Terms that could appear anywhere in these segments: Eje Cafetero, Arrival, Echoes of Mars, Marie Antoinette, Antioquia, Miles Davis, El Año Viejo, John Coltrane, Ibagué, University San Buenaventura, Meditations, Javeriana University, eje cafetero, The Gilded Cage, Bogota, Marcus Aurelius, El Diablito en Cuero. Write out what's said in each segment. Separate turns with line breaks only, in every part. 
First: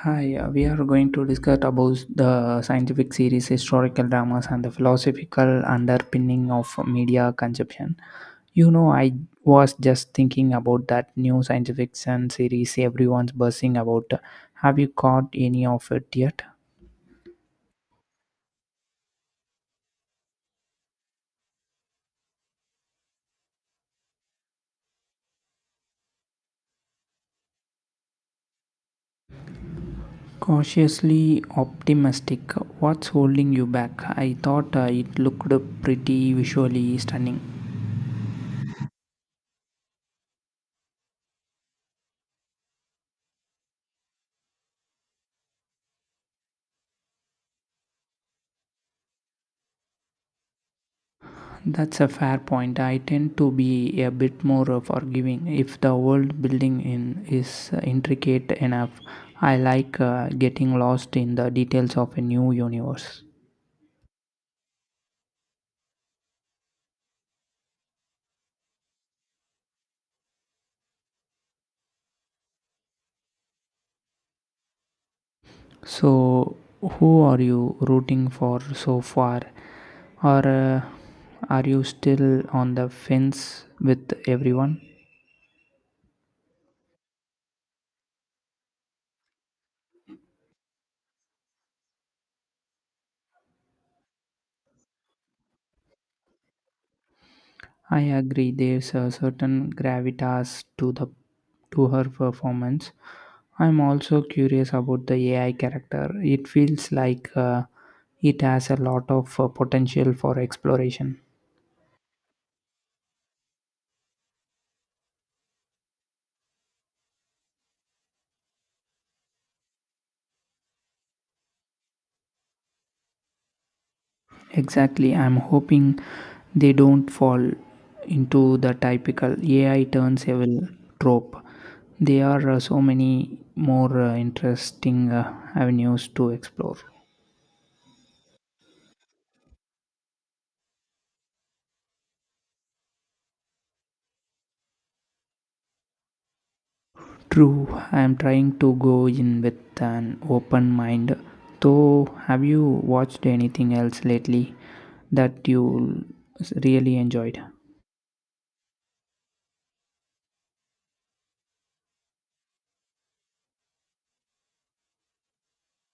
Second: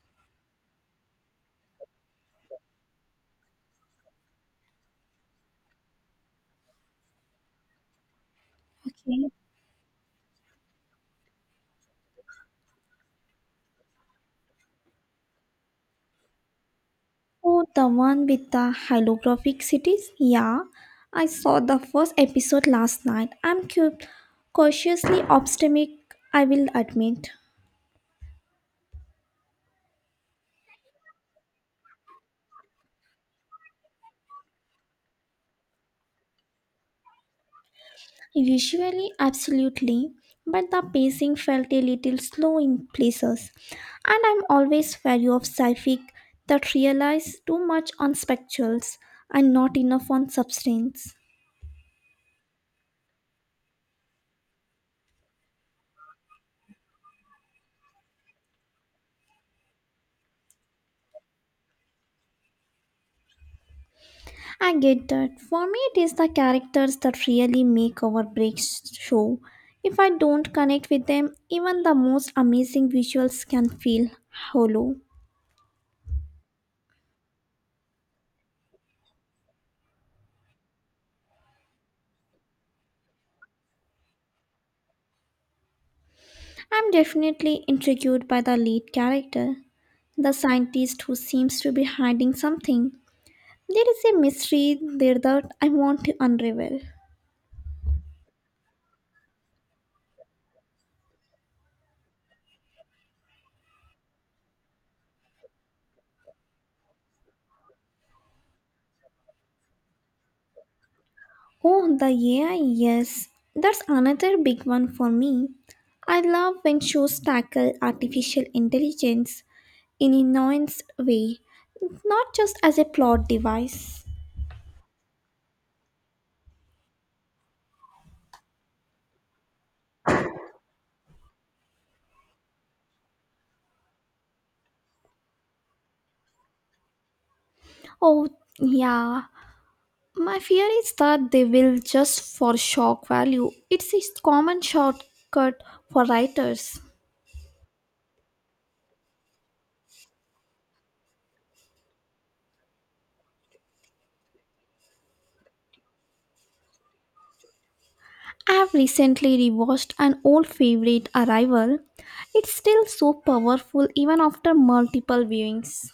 Hi, we are going to discuss about the scientific series, historical dramas, and the philosophical underpinning of media consumption. You know, I
Okay.
was just thinking about that new science fiction series everyone's buzzing about. Have you caught any of it yet?
Oh, the one with the holographic cities? Yeah, I saw the first episode last night. I'm cautiously optimistic, I will admit.
Cautiously optimistic. What's holding you back? I thought it looked pretty visually stunning.
Visually, absolutely, but the pacing felt a little slow in places. And I'm always wary of sci-fi that relies too much on spectacles and not enough on substance.
That's a fair point. I tend to be a bit more forgiving if the world building in is intricate enough. I like getting lost in the details of a new universe.
I get that. For me, it is the characters that really make or break show. If I don't connect with them, even the most amazing visuals can feel hollow.
So, who are you rooting for so far? Or are you still on the fence with everyone?
I'm definitely intrigued by the lead character, the scientist who seems to be hiding something. There is a mystery there that I want to unravel.
I agree. There's a certain gravitas to the to her performance. I'm also curious about the AI character. It feels like it has a lot of potential for exploration.
Oh, the AI, yes. That's another big one for me. I love when shows tackle artificial intelligence in a nuanced way, not just as a plot device.
Exactly. I'm hoping they don't fall into the typical AI turns evil trope. There are so many more interesting avenues to explore.
Oh, yeah. My fear is that they will just for shock value. It's a common shortcut for writers.
True, I am trying to go in with an open mind. So, have you watched anything else lately that you really enjoyed?
I have recently rewatched an old favorite, Arrival. It's still so powerful even after multiple viewings.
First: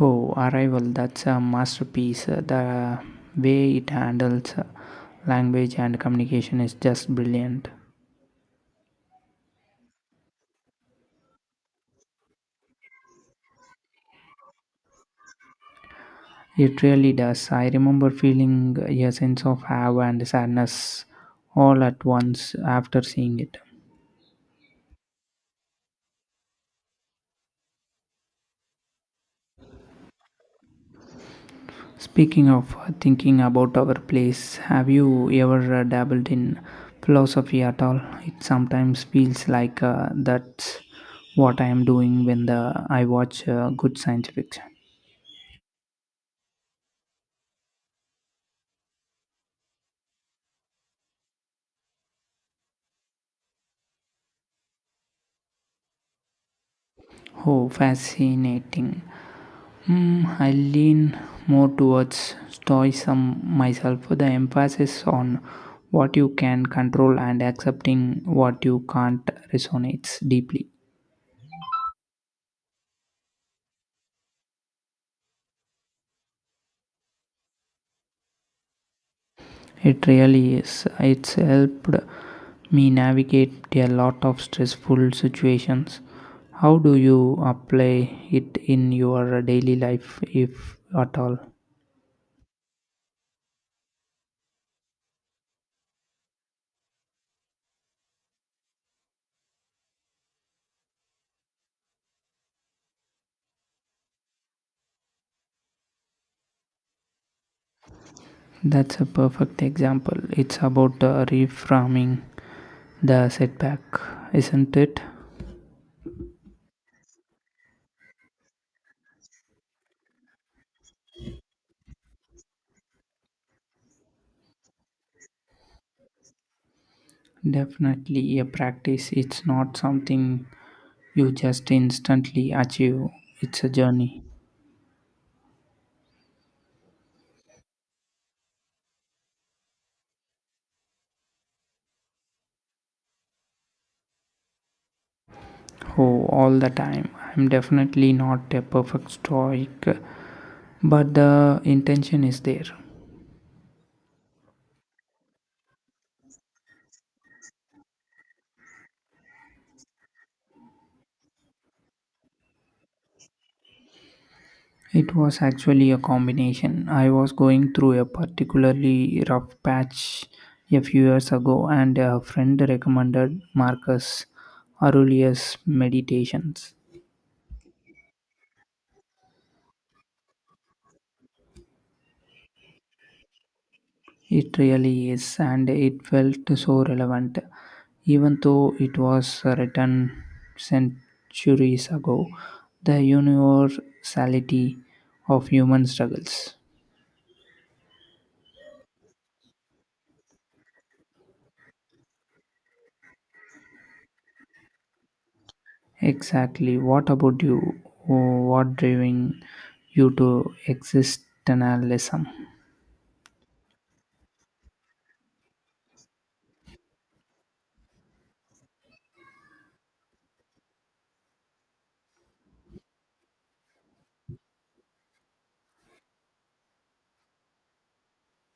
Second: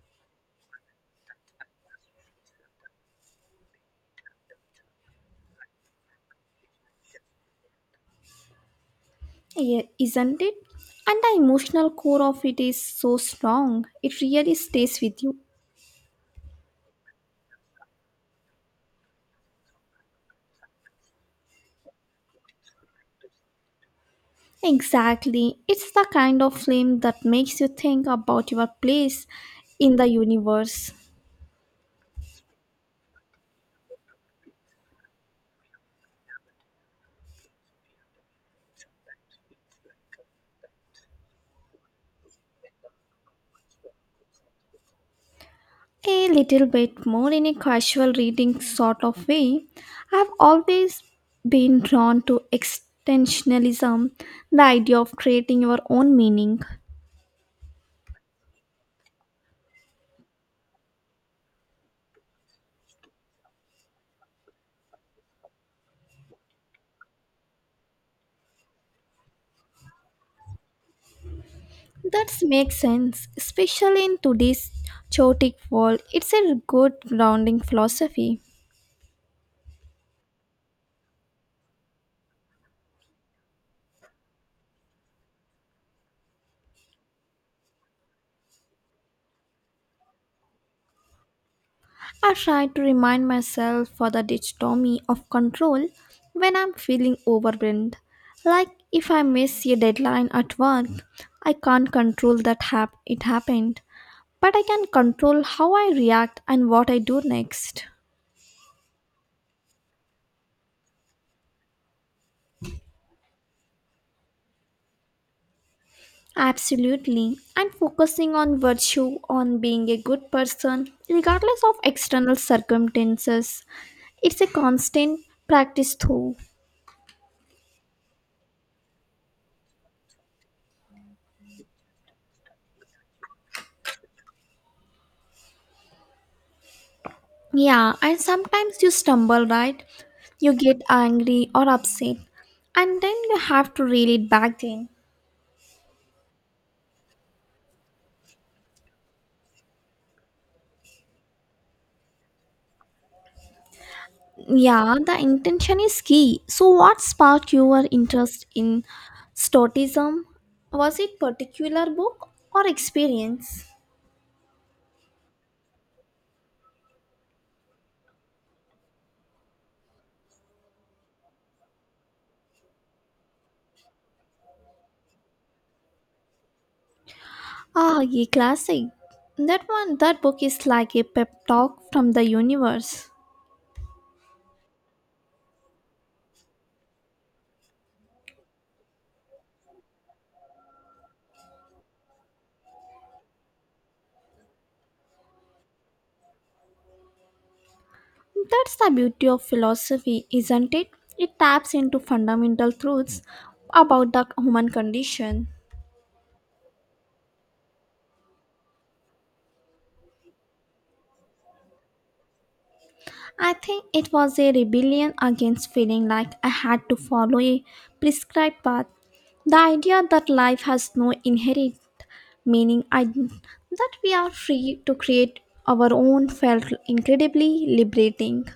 Oh, Arrival, that's a masterpiece. The way it handles language and communication is just brilliant.
Yeah, isn't it? And the emotional core of it is so strong, it really stays with you.
It really does. I remember feeling a sense of awe and sadness all at once after seeing it.
Exactly. It's the kind of film that makes you think about your place in the universe.
Speaking of thinking about our place, have you ever dabbled in philosophy at all? It sometimes feels like that's what I am doing when I watch good science fiction.
A little bit more in a casual reading sort of way. I've always been drawn to extensionalism, the idea of creating your own meaning.
Oh, fascinating. Hmm, I lean more towards stoicism myself, the emphasis on what you can control and accepting what you can't resonates deeply.
That makes sense, especially in today's chaotic world. It's a good grounding philosophy.
It really is. It's helped me navigate a lot of stressful situations. How do you apply it in your daily life, if at all?
I try to remind myself for the dichotomy of control when I'm feeling overwhelmed. Like if I miss a deadline at work, I can't control that it happened, but I can control how I react and what I do next.
That's a perfect example. It's about reframing the setback, isn't it?
Absolutely. And focusing on virtue, on being a good person, regardless of external circumstances, it's a constant practice though.
Definitely a practice. It's not something you just instantly achieve, it's a journey.
Yeah, and sometimes you stumble, right? You get angry or upset, and then you have to reel it back in.
Oh, all the time. I'm definitely not a perfect stoic but the intention is there.
Yeah, the intention is key. So, what sparked your interest in Stoicism? Was it particular book or experience?
It was actually a combination. I was going through a particularly rough patch a few years ago, and a friend recommended Marcus Aurelius' Meditations.
Ah, ye classic. That one, that book is like a pep talk from the universe.
It really is, and it felt so relevant. Even though it was written centuries ago, the universality of human struggles.
That's the beauty of philosophy, isn't it? It taps into fundamental truths about the human condition.
Exactly. What about you? What driving you to existentialism?
I think it was a rebellion against feeling like I had to follow a prescribed path. The idea that life has no inherent meaning, that we are free to create our own, felt incredibly liberating.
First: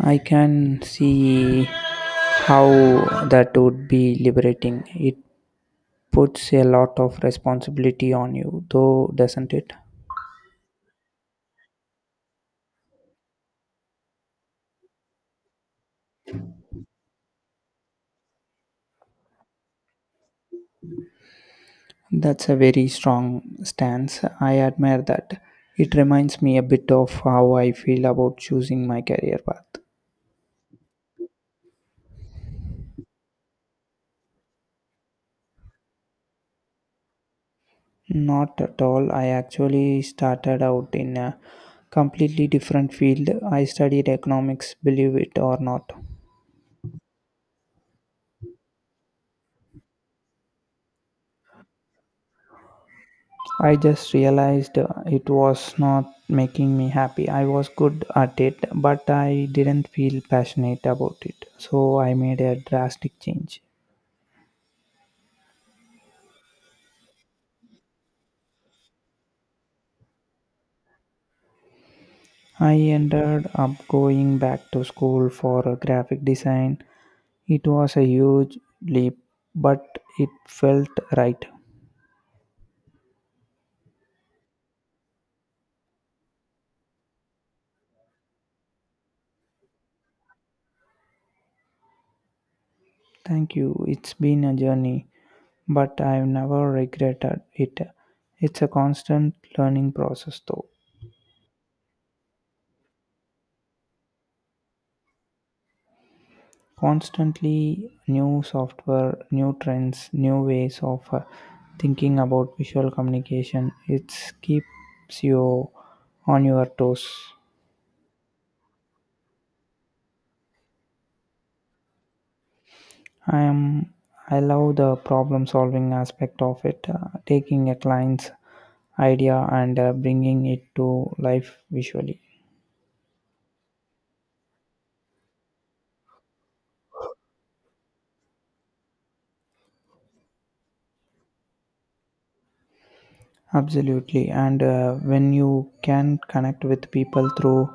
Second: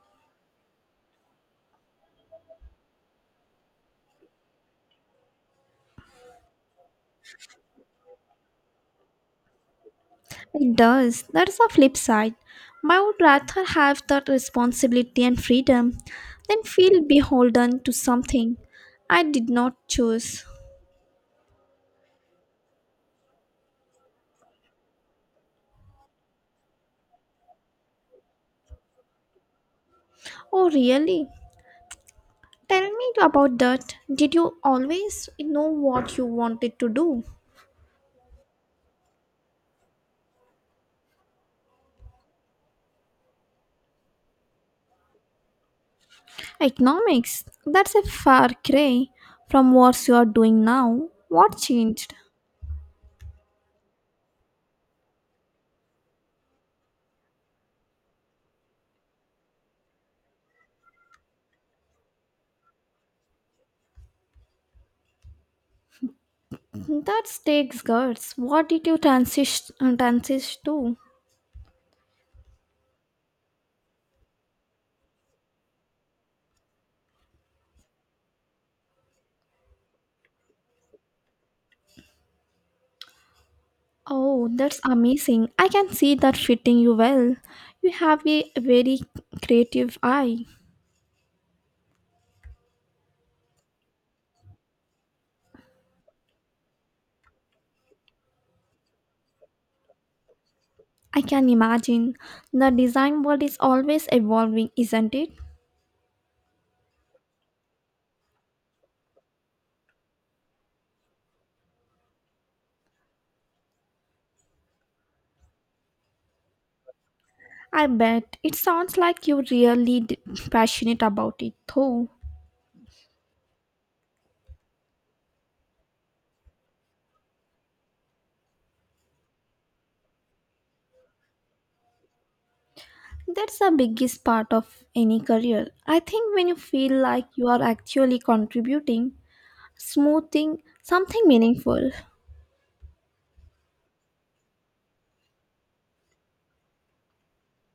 I can see how that would be liberating. It puts a lot of responsibility on you, though, doesn't it?
It does. That's the flip side. But I would rather have that responsibility and freedom than feel beholden to something I did not choose.
That's a very strong stance. I admire that. It reminds me a bit of how I feel about choosing my career path.
Oh, really? Tell me about that. Did you always know what you wanted to do?
Not at all. I actually started out in a completely different field. I studied economics, believe it or not.
Economics. That's a far cry from what you are doing now. What changed?
I just realized it was not making me happy. I was good at it, but I didn't feel passionate about it. So I made a drastic change.
That takes guts. What did you transition to?
I ended up going back to school for graphic design. It was a huge leap, but it felt right.
Oh, that's amazing. I can see that fitting you well. You have a very creative eye.
Thank you. It's been a journey. But I've never regretted it. It's a constant learning process, though.
I can imagine. The design world is always evolving, isn't it?
Constantly new software, new trends, new ways of thinking about visual communication. It keeps you on your toes.
I bet. It sounds like you're really passionate about it, though.
I am. I love the problem solving aspect of it, taking a client's idea and bringing it to life visually.
That's the biggest part of any career. I think when you feel like you are actually contributing, smoothing something meaningful.
Absolutely, and when you can connect with people through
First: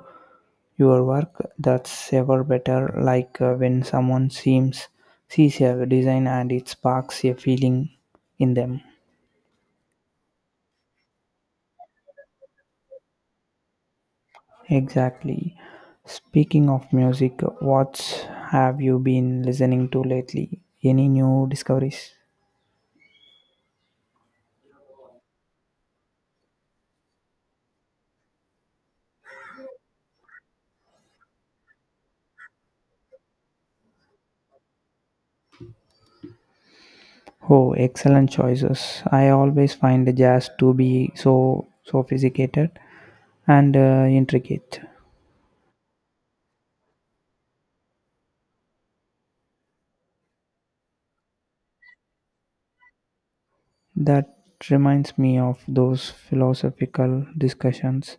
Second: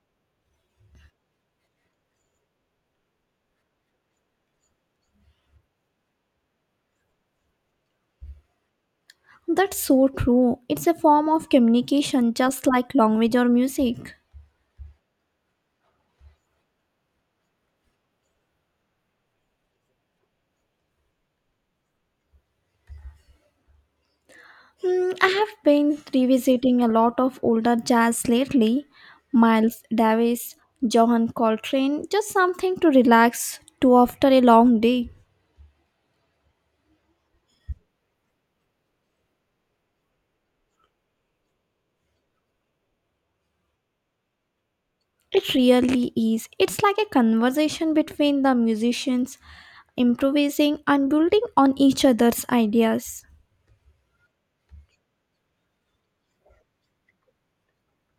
Your work that's ever better like when someone seems sees a design and it sparks a feeling in them.
That's so true. It's a form of communication just like language or music.
Exactly. Speaking of music, what have you been listening to lately? Any new discoveries?
I have been revisiting a lot of older jazz lately. Miles Davis, Johan Coltrane, just something to relax to after a long day.
Oh, excellent choices. I always find the jazz to be so sophisticated and intricate.
It really is. It's like a conversation between the musicians, improvising and building on each other's ideas.
That reminds me of those philosophical discussions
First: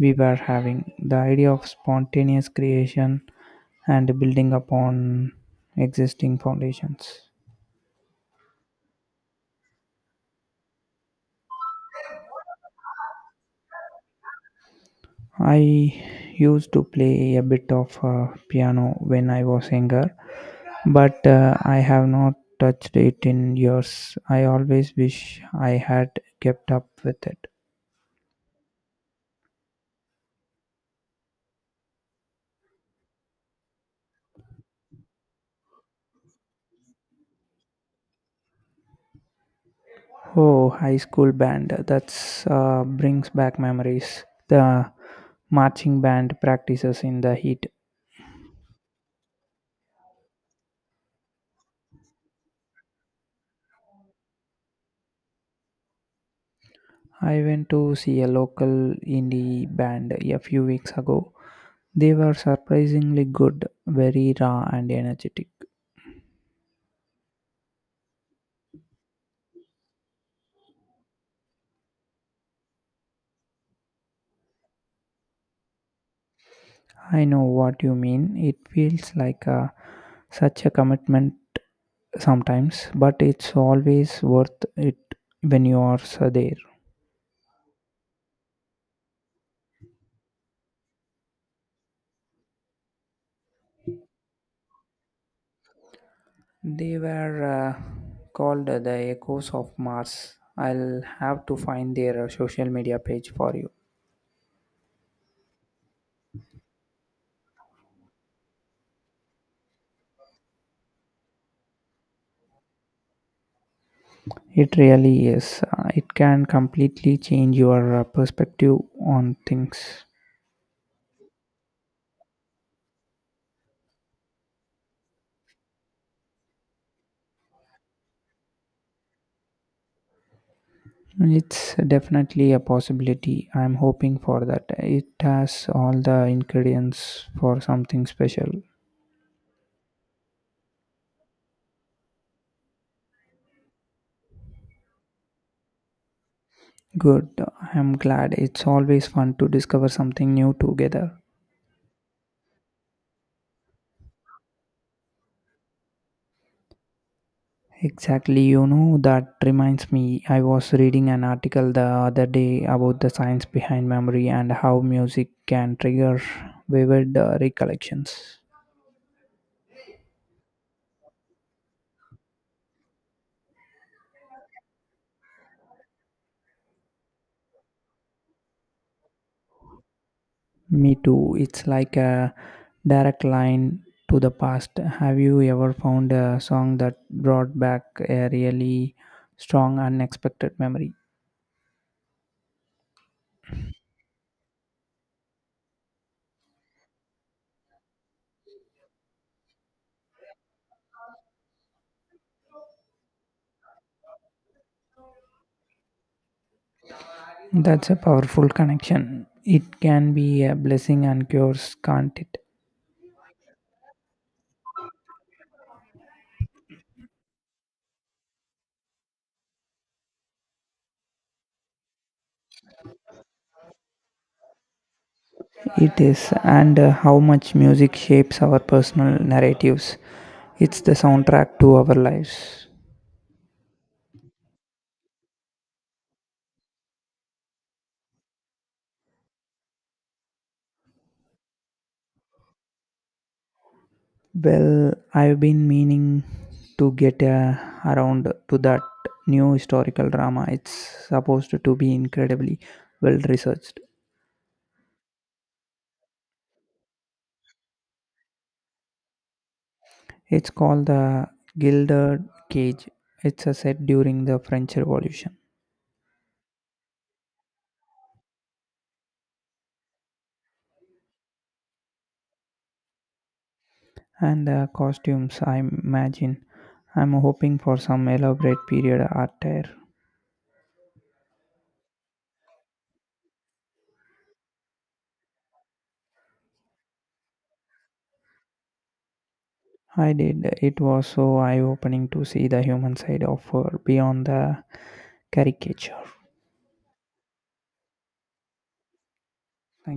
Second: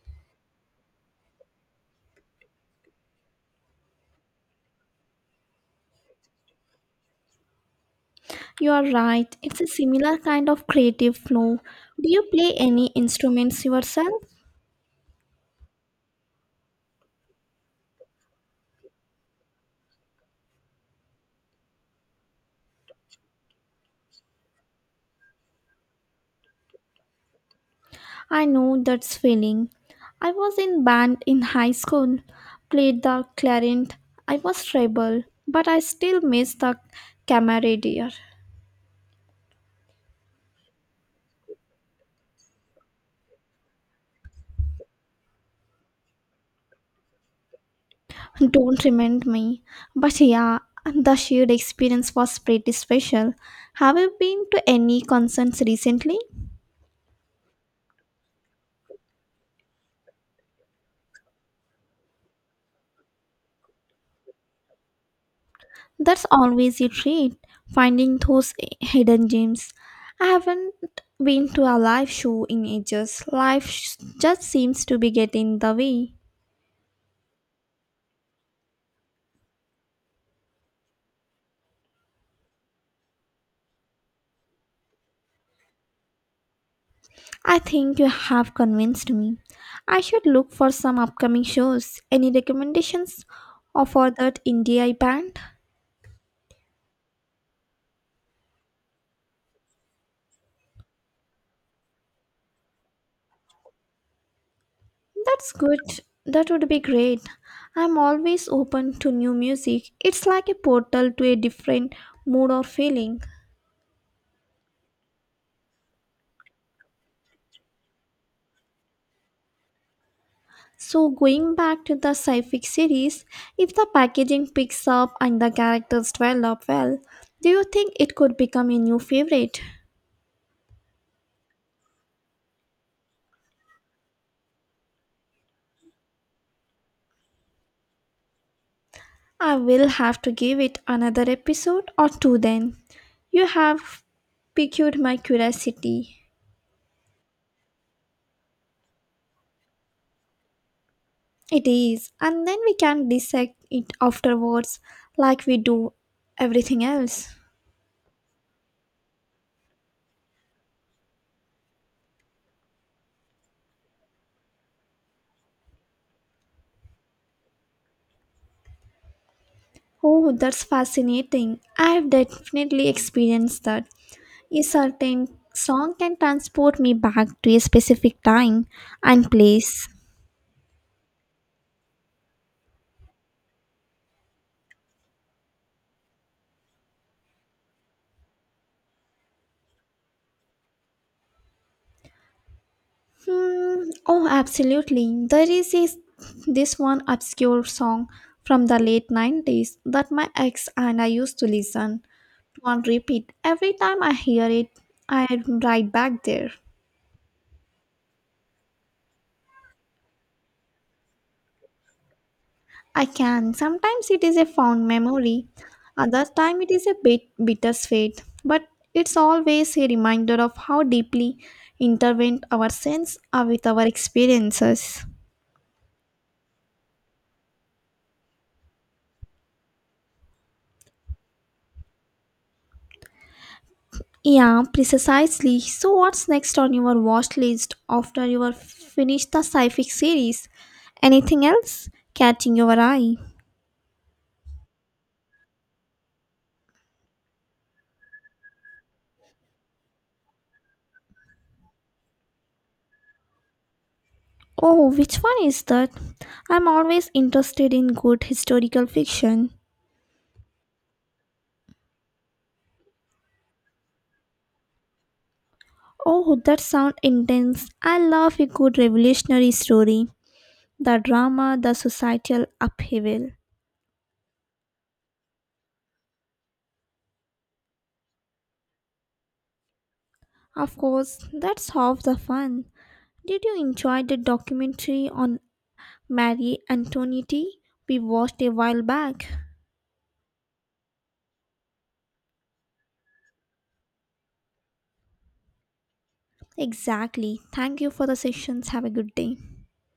we were having the idea of spontaneous creation and building upon existing foundations.
You are right, it's a similar kind of creative flow. Do you play any instruments yourself?
I used to play a bit of piano when I was younger, but I have not touched it in years. I always wish I had kept up with it.
I know that's feeling. I was in band in high school, played the clarinet. I was rebel, but I still miss the camaraderie.
Oh, high school band. That's brings back memories. The marching band practices in the heat,
Don't remind me. But yeah, the shared experience was pretty special. Have you been to any concerts recently?
I went to see a local indie band a few weeks ago. They were surprisingly good, very raw and energetic.
That's always a treat, finding those hidden gems. I haven't been to a live show in ages. Life just seems to be getting in the way.
I know what you mean. It feels like such a commitment sometimes, but it's always worth it when you are so there.
I think you have convinced me. I should look for some upcoming shows. Any recommendations for that indie band?
They were called the Echoes of Mars. I'll have to find their social media page for you.
That's good. That would be great. I'm always open to new music. It's like a portal to a different mood or feeling.
It really is. It can completely change your perspective on things.
So, going back to the sci fi series, if the packaging picks up and the characters develop well, do you think it could become a new favorite?
It's definitely a possibility. I'm hoping for that. It has all the ingredients for something special.
I will have to give it another episode or two then. You have piqued my curiosity.
Good. I'm glad. It's always fun to discover something new together.
It is, and then we can dissect it afterwards like we do everything else.
Exactly, you know, that reminds me. I was reading an article the other day about the science behind memory and how music can trigger vivid recollections.
Oh, that's fascinating. I have definitely experienced that. A certain song can transport me back to a specific time and place.
Me too. It's like a direct line to the past. Have you ever found a song that brought back a really strong, unexpected memory?
Hmm, oh, absolutely. There is this one obscure song from the late 90s that my ex and I used to listen to on repeat. Every time I hear it, I am right back there.
That's a powerful connection. It can be a blessing and curse, can't it?
I can. Sometimes it is a fond memory, other time it is a bit bittersweet, but it's always a reminder of how deeply intertwined our sense are with our experiences.
It is, and how much music shapes our personal narratives. It's the soundtrack to our lives.
Yeah, precisely. So, what's next on your watch list after you are finished the sci-fi series? Anything else catching your eye?
Well, I've been meaning to get around to that new historical drama. It's supposed to be incredibly well researched.
Oh, which one is that? I'm always interested in good historical fiction.
It's called The Gilded Cage. It's a set during the French Revolution.
Oh, that sounds intense. I love a good revolutionary story. The drama, the societal upheaval.
And the costumes, I imagine. I'm hoping for some elaborate period attire.
Of course, that's half the fun. Did you enjoy the documentary on Marie Antoinette we watched a while back?
I did. It was so eye opening to see the human side of her beyond the caricature. Thank
Exactly. Thank you for the sessions. Have a good day.